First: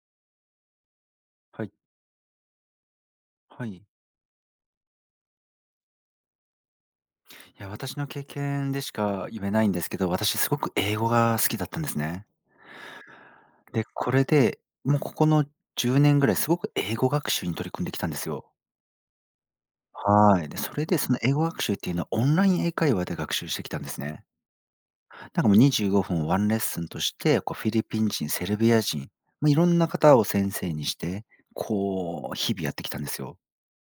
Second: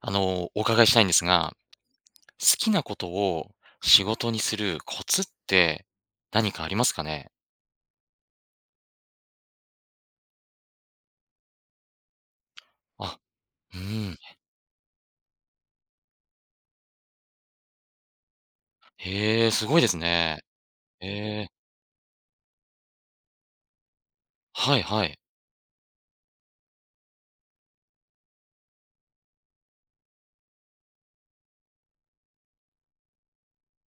あの、お伺いしたいんですが、はい。好きなことをはい。仕事にするコツって何かありますかね？いや、私の経験でしか言えないんですけど、私すごく英語が好きだったんですね。あ、うで、こん。れで、もうここの10年ぐらい、すごく英語学習に取り組んできたんですよ。へえ、すごいですね。はい。で、それでその英語ええ。学習っていうのは、オンライン英会話で学習してきたんですね。はい、はい。なんかもう、25分ワンレッスンとして、こう、フィリピン人、セルビア人、もういろんな方を先生にして、こう日々やってきたんですよ。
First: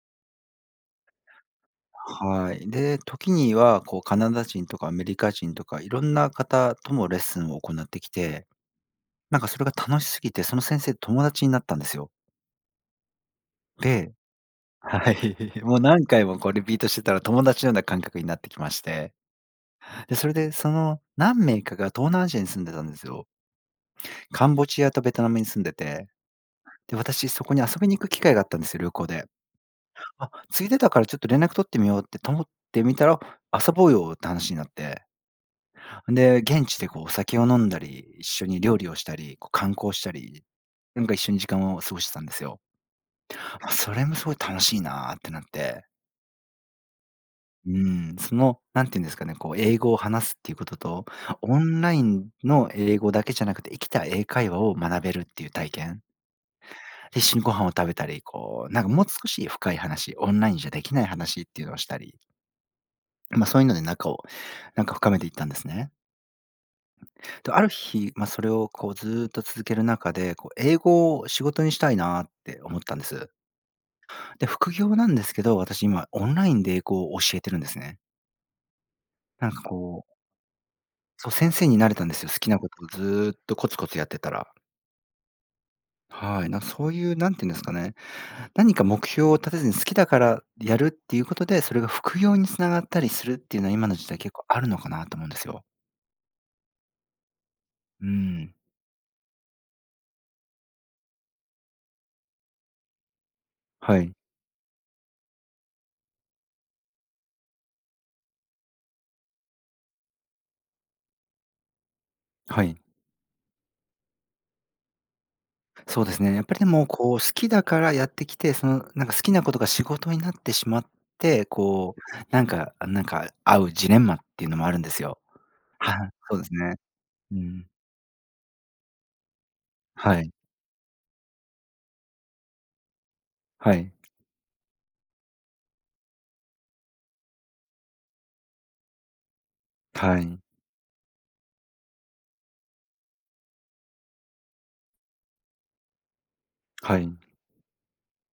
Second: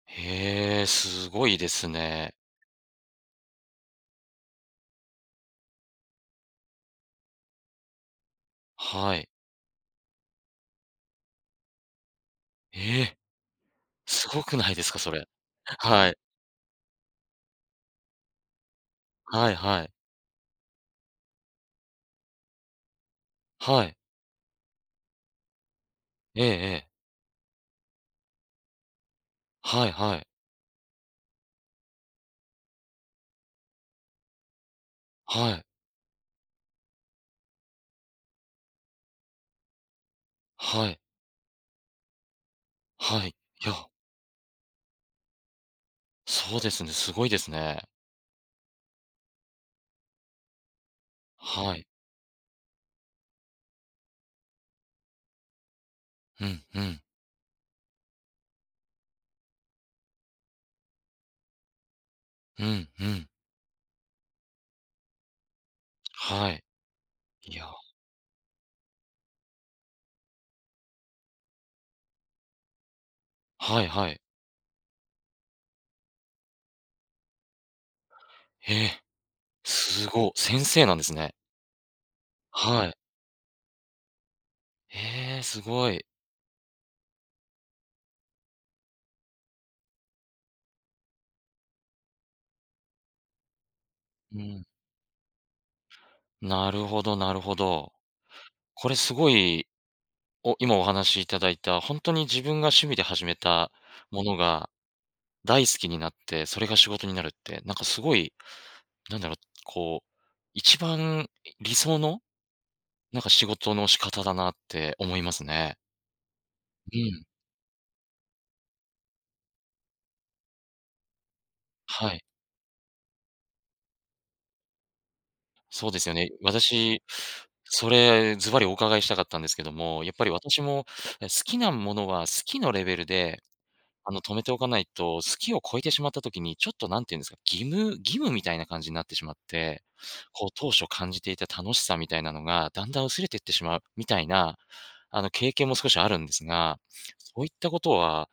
へえ、すごいですね。はい。で、時にはこう、カナダ人とかアメリカ人とかいろんな方とのレッスンを行ってきて、はい。なんかそれが楽しすぎて、その先生、友達になったんですよ。へえ！ですごくないですか、そはい。れ？もはう何はい。回も、こう、リピートしてたら友達のような感覚になってきまして、はい、はい。で、それでその何名かが東南アジアに住んでたんですよ。はい。カンボジアとベトナムに住んでて。ええ、ええ。で、私そこに遊びに行く機会があったんです、旅行ではい、はい。「あ、ついでだからちょっと連絡取ってみよう」って取もってみたら「遊ぼうよ」って話になって。はい。んで、現地でこう、お酒を飲んだり一緒に料理をしたり、こう、観光したり、はい。なんか一緒に時間を過ごしてたんですよ。はい、ま、や！それも「すごい楽しいな」ってなってそうですね、すごいですうね。ん、その、何てゆんですかね、こう、英語を話すっていうことと、オはンい。ラインの英語だけじゃなくて、生きた英会話を学べるっていう体験。うん、うん。一緒にご飯を食べたり、こう、なんかもう少し深い話、オンラインじゃできない話っていうのをしたり。うん、うん。まあ、そういうので仲を、なんか深めていったんですね。はい。いと、あや。る日、まあ、それを、こうずっと続ける中で、こう英語を仕事にしたいなって思ったんです。はいはい。で、副業なんですけど、私、今オンラインで英語を教えてるんですね。へえ。なんかこうすご、先生なんですそね。う、先生になれたんですよ。好きなこはとを、い。ずっとコツコツやってたら。ええ、すごい。はい、なん、そういう、なんてゆんですかね、何か目標を立てずに、好きだからやるっていうことで、それが副業につながったりするっていうのは、今の時代結う構あん。るのかなと思うんですよ。なるほどなるほど、うん。これすごいお今お話しいただいた、ほんとに自分が趣味で始めたはい。ものが、大好きになって、それが仕事になるって、なんかすごい、なんだろう、こう、一番理想の、はい。なんか仕事の仕方だなって思いますね。そうですね。やっぱりでも、うこう、好ん。きだからやってきて、その、なんか、好きなことが仕事になってしまって、こはい。うなんか、あ、なんか、あうジレンマっていうのもあるんですよ。そうですは、よね、そうですね。私、うん。それ、ずばりお伺いしたかったんですけども、やっはぱりい。私も、え、好きなものは好きのレベルで、はい。あの、止めておかないと、好きを超えてしまった時に、ちょっと何て言うんですか、義務義務みたいな感じになってしまって、はい。こう当初感じていた楽しさみたいなのが、だんだん薄れてってしまう、みたいな、あの、経験も少しあるんですが、はい。そういったことは、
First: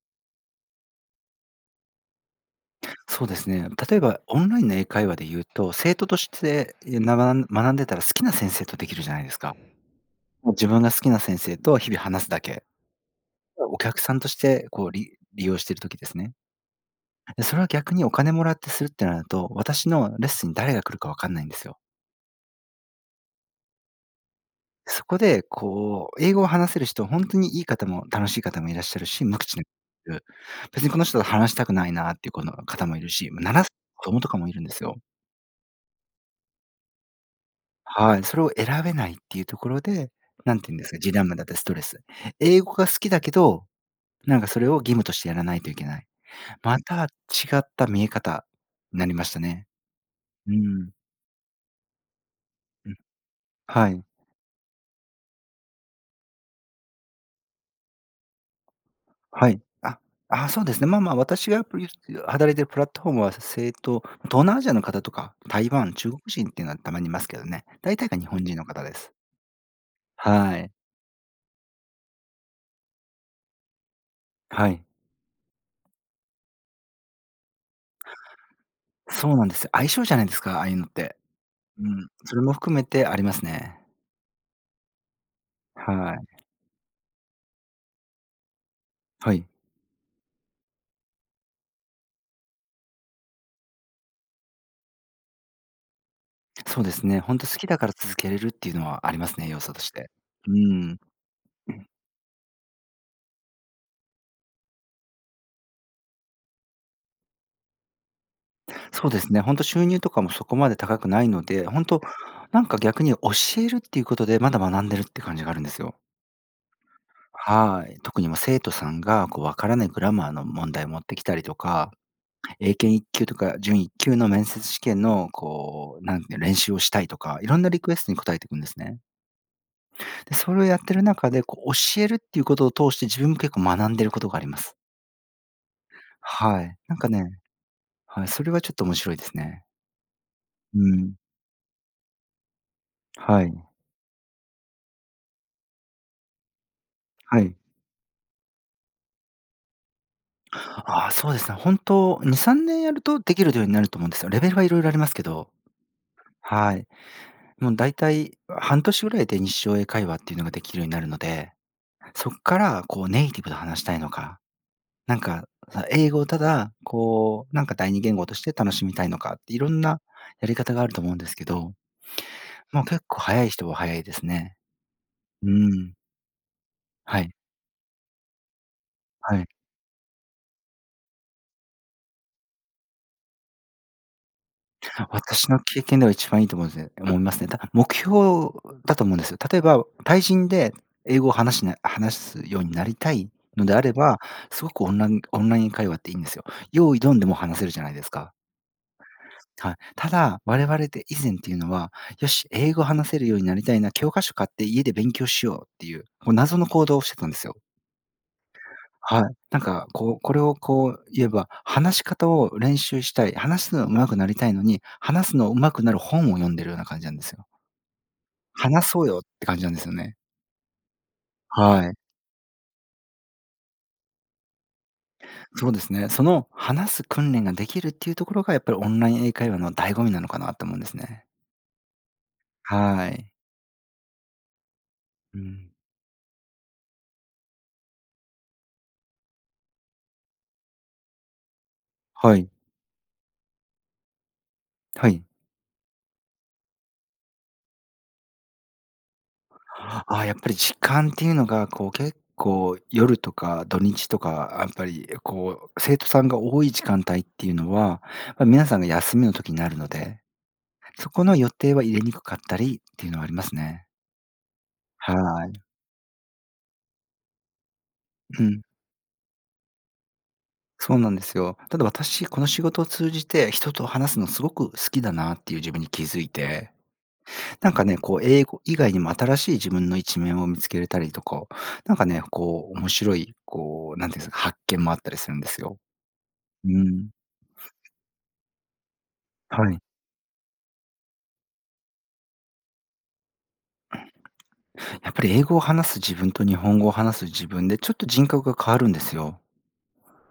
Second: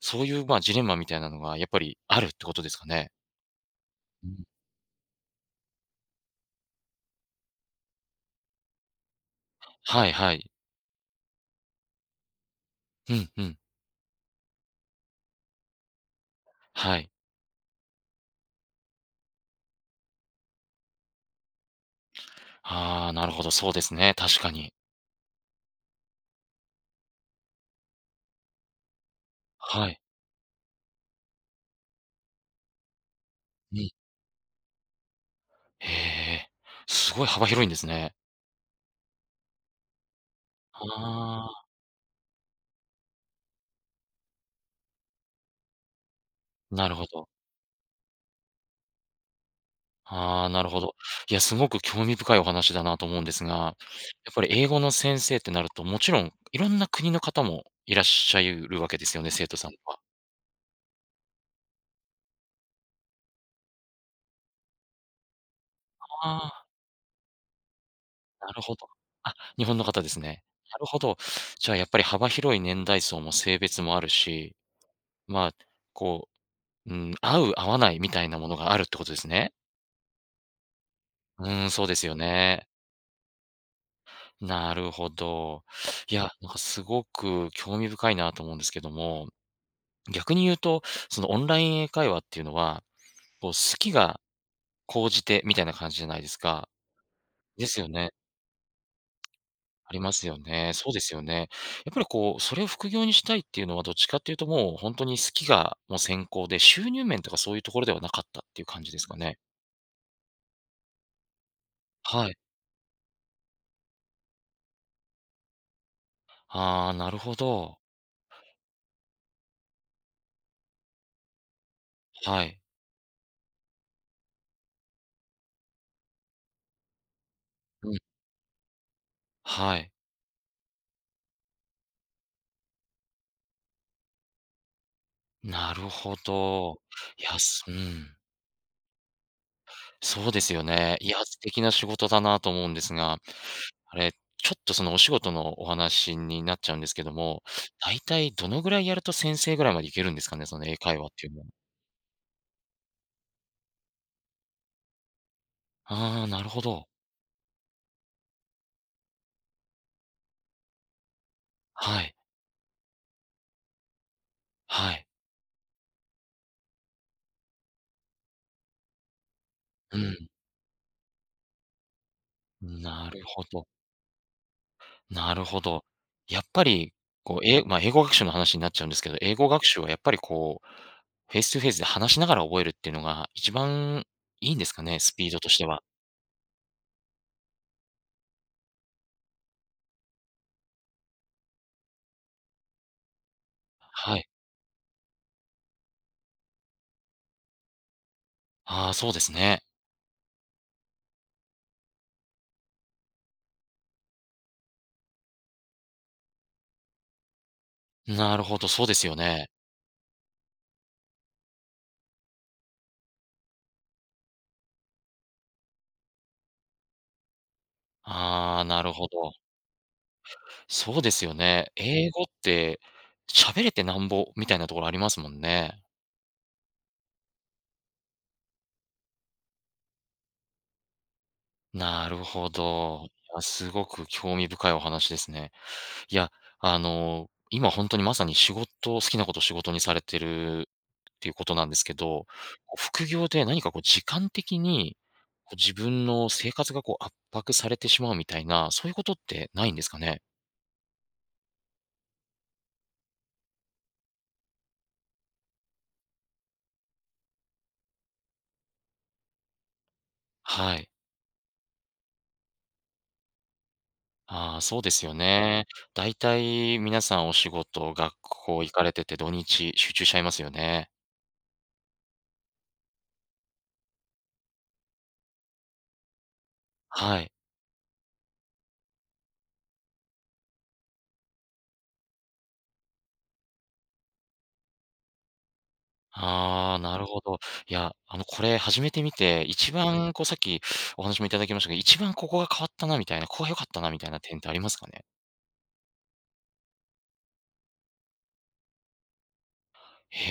そういう、まあ、ジレンマみたいなのがやっぱりあるってことですかね？そうですね、例えばうオん。ンラインの英会話で言うと、生徒として、いや、ななん学んでたら好きな先生とできるじゃないですか。はいはい。もう自分が好きな先生と日々話すだけ。うん、うん。お客さんとしてこう、り利用してる時ですね。はい。それを逆にお金もらってするってなると、私のレッスンに誰が来るかわかんないんですよ。ああ、なるほど、そうですね、確かに。そこで、こう、英語を話せる人、ほんとにいい方も、楽しい方もいらっしゃるし、無口なはい。「別にこの人と話したくないな」っていうこの、方も居るし、ま、7うん。子供とかも居るんですよ。へえ、すごい幅広いんですね。はい、それを選べないっていうところで、何て言うんですか、ジレンマだっあたりあ。ストレス。英語が好きだけど、なんかそれを義務としてやらないといけない。まなるたほ違ど。った見え方、なりましたね。あ、うなるほん。ど。いや、すごく興味深いお話だうなん。と思うんですが、やっはい。ぱり英語の先生ってなると、もちろん、いろんな国の方もいらっしゃいるわけですよね？生は徒い、さんあは。っ、あ、そうですね。まあまあ私が、ぷゆすてあ働いてるプラットフォームは、生徒、東南アジアの方とか、台湾、中国あ人ってあ。いうのはたまに居ますけどね。大体が日本な人るのほ方ど。です。あ、日本の方ですね。はい。なるほど。じゃあ、やっぱり幅広い年代層も性別もあるし、はい。ま、こう、うん、合う合わないみたいなものがあるってことですそうなんね？です。相性じゃないですか、ああいうのって。うん、そううですん、よそれもね。含めて、ありますね。なるほど。いはい。や、なかすごく興味深いなと思うんですけども、はい。逆に言うと、その、オンライン英会話っていうのは、こう、好きが高じてみたいな感じじゃないですか？そうですね。ほんと好できだすかよらね。続けれるっていうのはありますね、要素としありて。ますようね。そうん。ですよね。やっぱりこう、それを副業にしたいっていうのは、どっちかっていうともう、ほんとに好きが、もう先行で、収入面とかそういうところではなかったっていう感じですそうかですね？ね、ほんと収入とかもそこまで高くないので、ほんと、はい。なんか逆に教えるっていうことで、まだ学んでるって感じがあるんですよ。ああ、なるほど。はい。特に、ま、生徒さんが、こう、分からないグラマーの問題を持ってきたりとか、はい。英検一級とか準一級の面接試験の、こう、なんて練習をしたいとか、いろんなリうクん。エストに答えてくんですね。はい。で、それをやってる中で、こう教えるっていうことを通して、自分も結構学んでいることがあります。なるほはい。ど。なんかやねすうん。はい、それはちょっと面白いですね。そうですようね。いん。や、素敵な仕事だなと思うんですが、はい。あれ、ちょっとそのお仕事のお話になっちゃうんですけどはも、い。大体どのぐらいやると先生ぐらいまで行けるんですかね、その英会話あっあ、ていそううでのは。すね、本当2、3年やるとできるようになると思うんですよ。レベルは色々ありますけど。ああ、なるほはい。ど。もうだいたい半年ぐらいで日常英会話っていうのができるようになるので、はい。そっからこうネイティブと話したいのか、はい。なんか英語をただこう、なんか第二言語として楽しみたいのかって、いろんうなん。やり方があると思うんですけど。まあ、結な構るほ早いど。人は早いですね。なるうほど。ん。やっぱり、はい。こう、えいまあ、英語学習の話になっちゃうんですけど、英はい。語学習はやっぱりこう、フェイストゥフェイスで話しながら覚えるっていうのが一番いいんですかね？スピードと私しのては。経験では一番いいと思うんす思いますね。た目標だと思うんですよ。例えば、対人で英語を話しな話すようになりたいのであれはば、い。すごくオンランオンライン会話っていいんですよ。用意ドンでもう話せるじゃないですか。ああ、そうですね。はい、ただ、我々で以前っていうのは、よし、英語話せるようになりたいな、教科書買って家で勉強しようっていう、こう謎の行動をしてくんですよ。なるほど、そうですよはい、ね。なんかこう、これをこう言えば、話し方を練習したい、話すのが上手くなりたいのに、話すのをうまくなる本を読んでるような感じなんですよ。ああ、な「話るそうほよ」っど。て、感じなんですよね。そうですよね。はい。英語って、喋れてなんぼみたいなところありますもんそうでね。すね。その話す訓練ができるっていうところが、やっぱりオンライン英会話の醍醐味なのかなと思うんですね。なるほはど。い。いや、すごく興味深いお話ですうね。ん。いや、あの、今、ほんとに、まさに仕事好きなことを仕事にされてるっていうことなんですけど、はい。副業で何か、こう、時間的に、はい。こう、自分の生活が、こう、圧迫されてしまうみたいな、そういうことってないんですかあね。あ、やっぱり、時間っていうのが、こう、結構、夜とか土日とか、やっぱり、こう、生徒さんが多い時間帯っていうのは、ま、皆さんが休みの時なるので、はい。そこの予定は入れにくかったりっていうのはありますね。あ、そうですよはい。ね。大体皆さんお仕事、学う校ん。行かれてて土日集中しちゃいますよね。そうなんですよ。ただ、私、この仕事を通じて、人と話すのすごく好きだなっていう自分に気づいて。はい。なんかね、こう、英語以外にも新しい自分の一面を見つけれたりとか、なんかね、こう、面白い、こう、なんていうんですか、発見もあったりするんですよ。うああ、なるん。ほど。いや、あの、これ始めてみて、は一い。番、こう、さっきお話もいただきましたけど、一番、ここが変わったなみたいな、ここが良かったなみたいな点ってありますかね。やっぱり、英語を話す自分と日本語を話す自分で、ちょっと、人格が変わるんですよ。へ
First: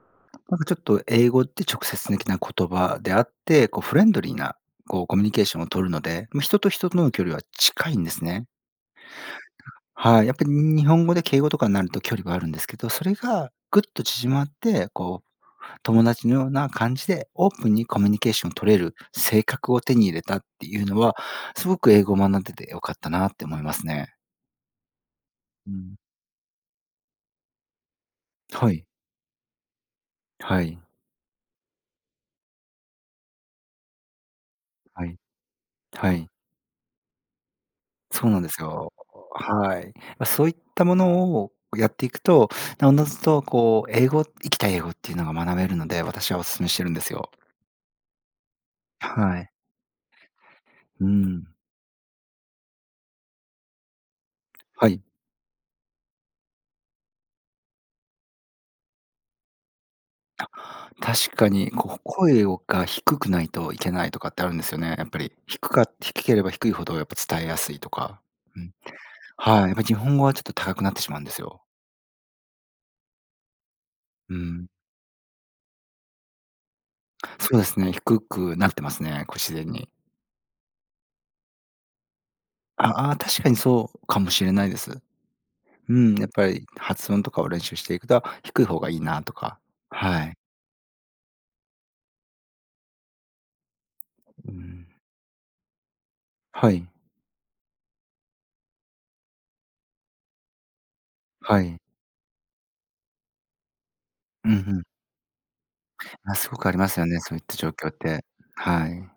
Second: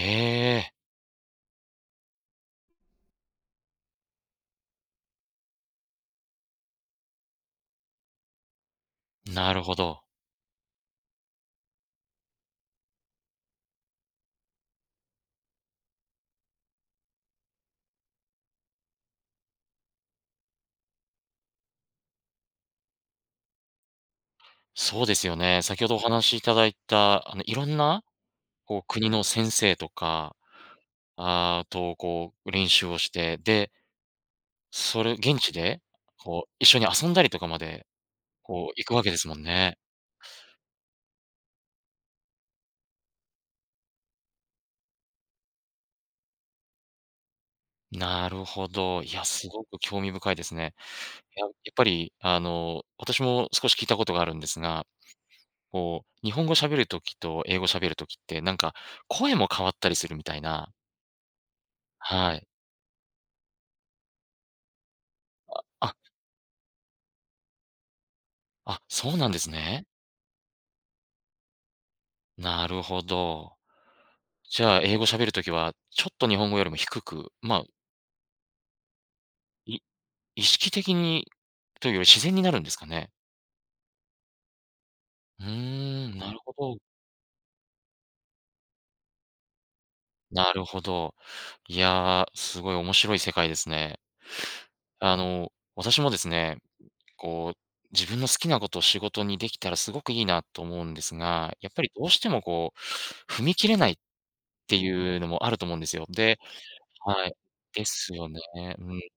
なんか、え。ちょっと、英語って直接的な言葉であって、こう、フレンドリーな、こう、コミュニケーションを取るので、ま、人と人との距離は近いんですね。なるほど。はい、やっぱり、に日本語で敬語とかになると距離があるんですけど、それがぐっと縮まって、こう、友達のような感じでオープンにコミュニケーションを取れる性格を手に入れたっていうのは、すごく英語を学んでて良かったなって思いますね。そうですよね、う先ほん。どお話しいただいた、あの、いろんなはこうい。国の先生とか、はい。あと、こう、練習をして、でそはれ、い。現地ではい。こう、一緒に遊んだりとかまで、そうなんですこう、いよ。くわけですもんね。はい。ま、そういったものをやっていくと、なおのずとこう英語生きた英語っていうのが学べるので、私はお勧めしてるんですよ。なるほど、いや、はすい。ごく興味深いですね。うややん。っぱりあの、私も少し聞いたことがあるんですが、はい。こう、日本語喋る時と英語喋る時って、なんか声も変わったりするみたいあ、な確かに、こは声い。をが、低くないといけないとかってあるんですよね、やっぱりあ、低かあ。低ければ低いほどやっぱ伝えやすいとか、うんあ、そうなんですはい、やっぱね。日本語はちょっと高くなってしまうんですよ。なるほど。うじん。ゃあ英語喋る時は、ちょっと日本語よりも低く、そうまですね、低くなってますね、これ自然い、に。意識的にというより自然になるんですかあ、ね？ああ、確かにそうかもしれないです。ううん、ーん。やっなるぱほりど。発音とかを練習していくだ低い方がいいなとか、はい。なるほど、いや、すごい面白い世界ですね。うん。あの、私もですね、はい。こう、自分の好きなことを仕事にできたらすごくいいなと思うんですが、はやっい。ぱりどうしてもこう、踏み切れないっうん、ふてん。いうのもあると思うんですよ。あ、ですごくありますよねはい、そういった状で況っすて、よね、うはん。い。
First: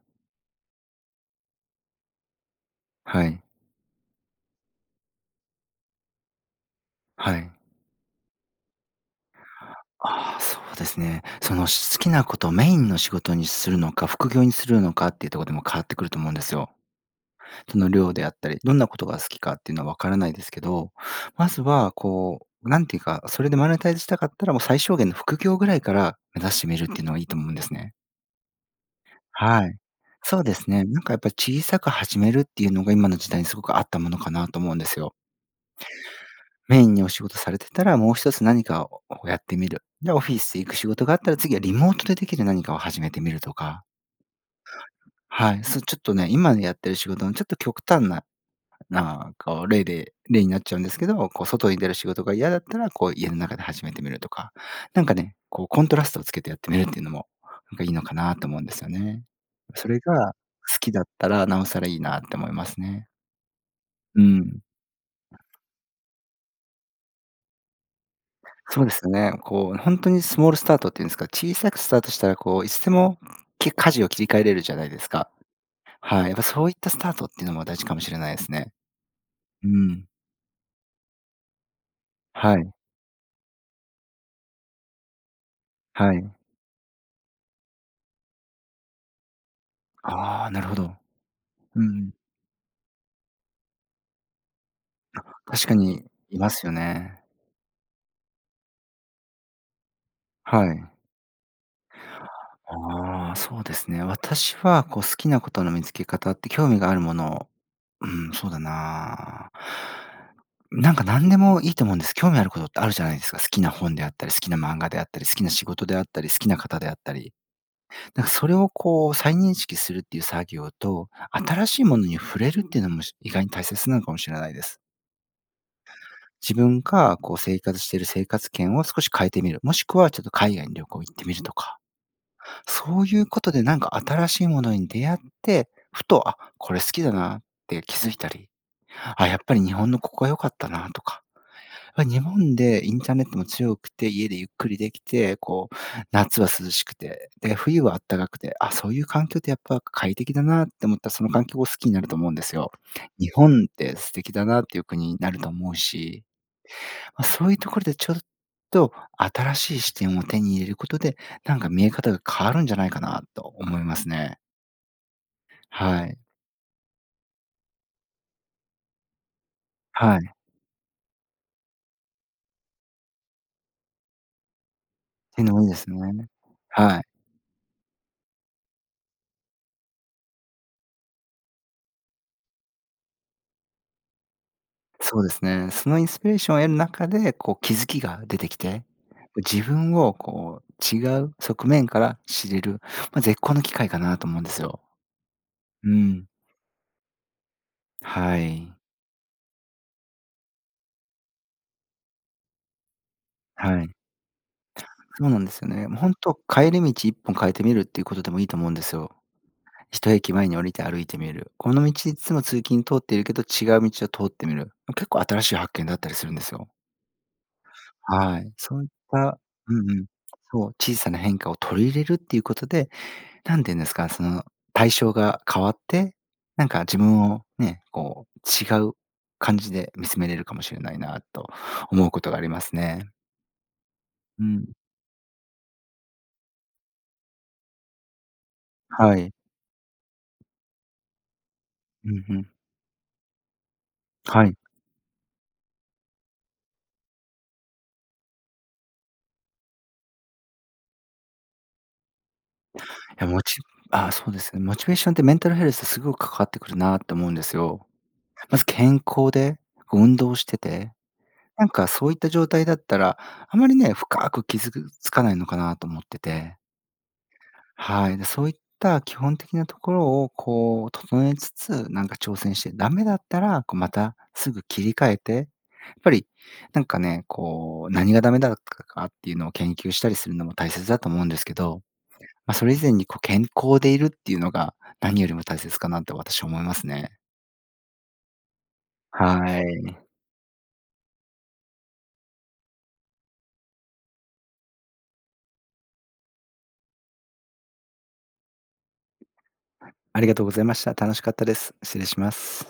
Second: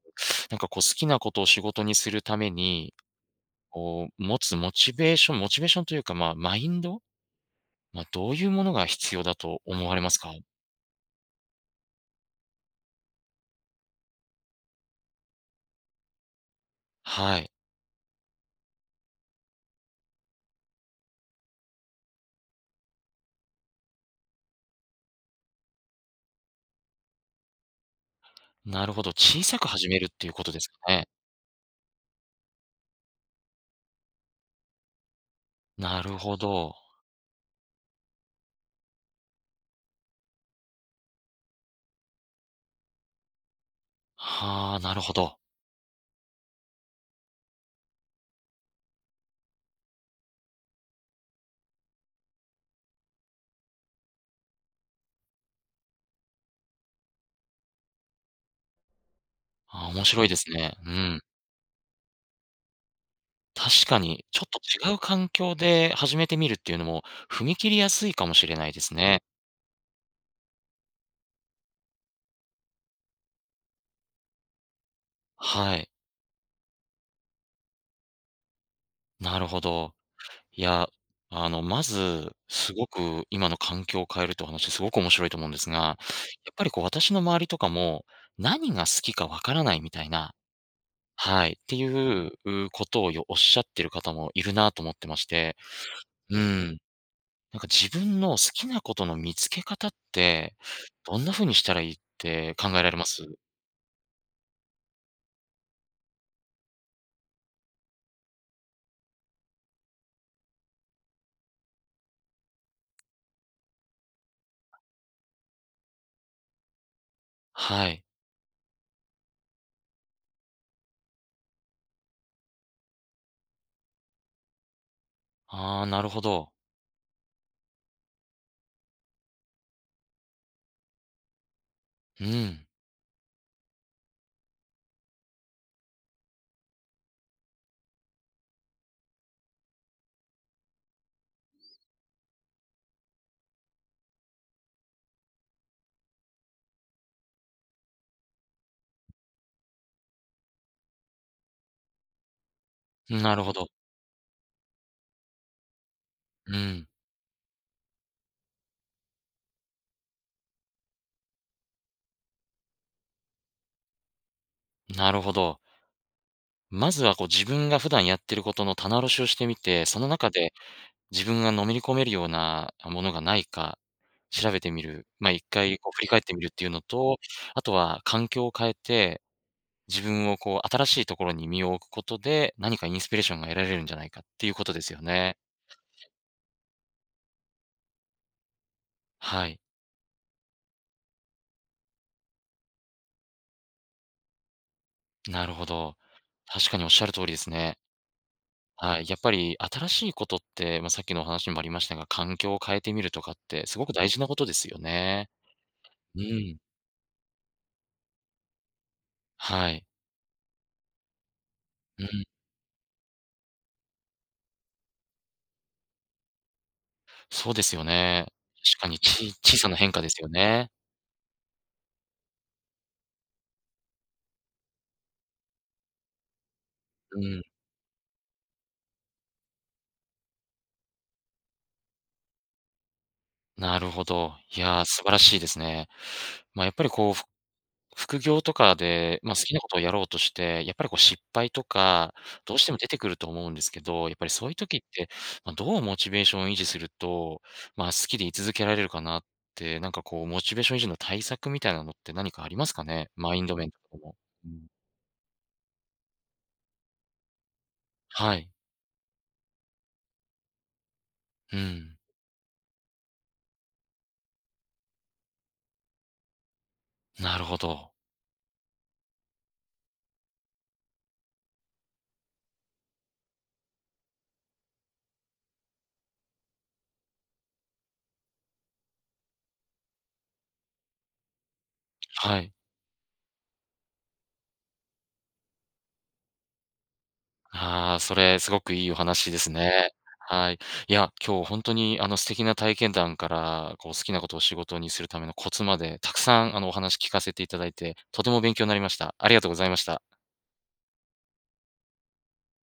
なんかこう、好きなことを仕事にするために、はい。こう、持つモチベーションモチベーションというか、まあ、マインド？はい。ま、どういうものが必要だと思われますか？ああ、そうですね。その、し好きなことをメインの仕事にするのか、副業にするのかっていうとこでも変わってくると思うんですよ。はい。その、量であったり、どんなことが好きかっていうのはわからないですけど、まずはこう、なんていうか、それでマネタイズしたかったらもう最小限の副業ぐらいから目指してみるっていうのはいいと思うんですね。なるほど、小さはくい。始めるっていうそこうとでですすかね。なんね。かやっぱ、小さく始めるっていうのが、今の時代にすごく合ったものかなと思うんですよ。なるほど。メインにお仕事されてたら、もう一つ何かををやってみる。で、オフィス行く仕事があったら、次はリモートでできるなにかを始めてみるとかはあ、なるほど。はい、そう、ちょっとね、今のやってる仕事のちょっと極端なな、こう、例で例になっちゃうんですけど、こう外に出る仕事が嫌だったら、こう家の中で始めてみるとか。なんかね、こう、コントラストをつけてやってみるっていうのも、なんかいいのかなと思うんですよね。そああ、れ面白いがですね、好うきだっん。たら尚更いいなって思いますね。確かうに、ちょっん。と違う環境で始めてみるっていうのも、踏み切りやすいかもしれないでそうですすね。ね、こう、ほんとにスモールスタートっていうんですか、小さくスタートしたら、こういつでも、け舵を切り替えれるじゃないですか。はい。はい、やっぱそういったスタートっていうのも大事かもしれないですね。なるほうど。ん。いや、あの、まずはい。すごく、今の環境を変えるっていうお話すごく面白いと思うんですが、やっはい。ぱりこう、私の周りとかも、なにが好きか分からないみたいなああ、なるほど。はい、ってうんいうん。うことをよおっしゃってるかたもいるなと思ってまあ、して、確かにういますよん。ね。なんか自分の好きなことの見つけ方って、はい。どんな風にしたらいいって考えられます？ああ、そうですね。私はこう、好きなことの見つけ方って、興味があるものを、うん、そうだななんかなんでもいいと思うんです、興味あることってあるじゃないですか、好きな本であったり好きな漫画であったり、好きな仕事であったり好きなかたであったり。はい。なんかそれをこう再認識するっていう作業と、新しいものに触れるっていうのも、し意外に大切なのかもしれないです。ああ、なるほど。自分か、こう、生活してる生活圏を少し変えてみる、もしくは、ちょっと海外に旅行行ってみるとか、うん。そういうことで、なんか新しいものに出会って、ふと「あ、これ好きだな」って気づいたり「あ、やっぱり日本のここは良かったな」とか。まあ、日本でインターネットも強くて家でゆっくりできて、こう、夏は涼しくて、で、冬はあったかくて「あ、そういう環境ってやっぱ快適だな」って思った、その環境を好きになると思うんですよ。ん、日なるほ本ど。って素敵だなっていう国になると思うし。うん。ま、そういうところでちょっと新しい視点を手に入れることで、なんか見え方が変わるんじゃないかなと思いますね。なるほど。はい。まずは、こう、自分が普段やってることの棚卸しをしてみて、そのは中い。で、自分がのめり込めるようなものがないか調べてみる、ま、変一な多いで回、すこう、ね。振り返ってみるっていうのはい。と、あとは環境を変えて、自分をこう、新しいところに身を置くことで、何かインスピレーションが得られるんじゃないかっていうことですよそうでね。すね、そのインスピレーションを得る中で、こう、気づきが出てきて、はい。自分をこう、違う側面から知れる、ま、絶好の機会かなと思うんですよ。なるほうど。ん。確かに、おっしゃる通りですね。はい。はい、やっぱり新しいことって、まあ、さっきのお話にもありましたが、環境を変えてみるとかってすはごい。く大事なことですよそね。うなんですよね。もうほんうと、ん。帰り道一本変えてみるっていうことでも、いいと思うんですよ。はい。1駅前に降りて歩いてみる。この道ういっん。つも通勤通っているけど、違う道を通ってみる。あ、結構新しい発見だったりするんですよ。そうですよね。はい、しそういかっに、ちいた小さうなん変う化ん、ですよそね。う、小さな変化を取り入れるっていうことで、なんて言うんですか、その、対象が変わって、なんか自う分ん。を、ね、こう違う感じで見つめれるかもしれないなと、思うことがありますね。なるほど。ういん。や、素晴らしいですね。まあ、やっぱりこう、ふ副業とかはで、い。まあ、好きなことをやろうとして、やっぱりこう失敗とうか、ん、ふん。どうしても出てくると思うんですけど。やっぱりはそういうい。時って、ま、どうモチベーションを維持すると、まあ、好きで居続けられるかなって、なんかこうモチベーション維持の対策みたいなのって何かありますかね、いや、マモインドチ面とかあ、もそうでうすね、ん。モチベーションって、メンタルヘルス、すごかかってくるなって思うんですよ。はい。まず健康で運動してて、うなんかん。そういった状態だったら、あまりね、深く傷ぐつかないのかなと思ってて。なるほど。はい、で、そういった基本的なところを、こう整えつつ、なんか挑戦してダメだったら、こう、また、すぐ切り替えて。ぱりなんかね、こう何がダメだ、かかっていうのを研究したりするのも、大切だと思うんですけど。はい。ま、それ以前に、こう健康でいるっていうのが、何よりも大切かなと、私は思いますね。ああ、それすごくいいお話ですはね。い。はい。いや、今日ほんとにあの、素敵な体験談から、こう好きなことを仕事にするためのコツまで、たくさんあの、お話聞かせていただいて、とても勉強になりました。ありがとうございました。ありがとうございました。楽しかったです。失礼します。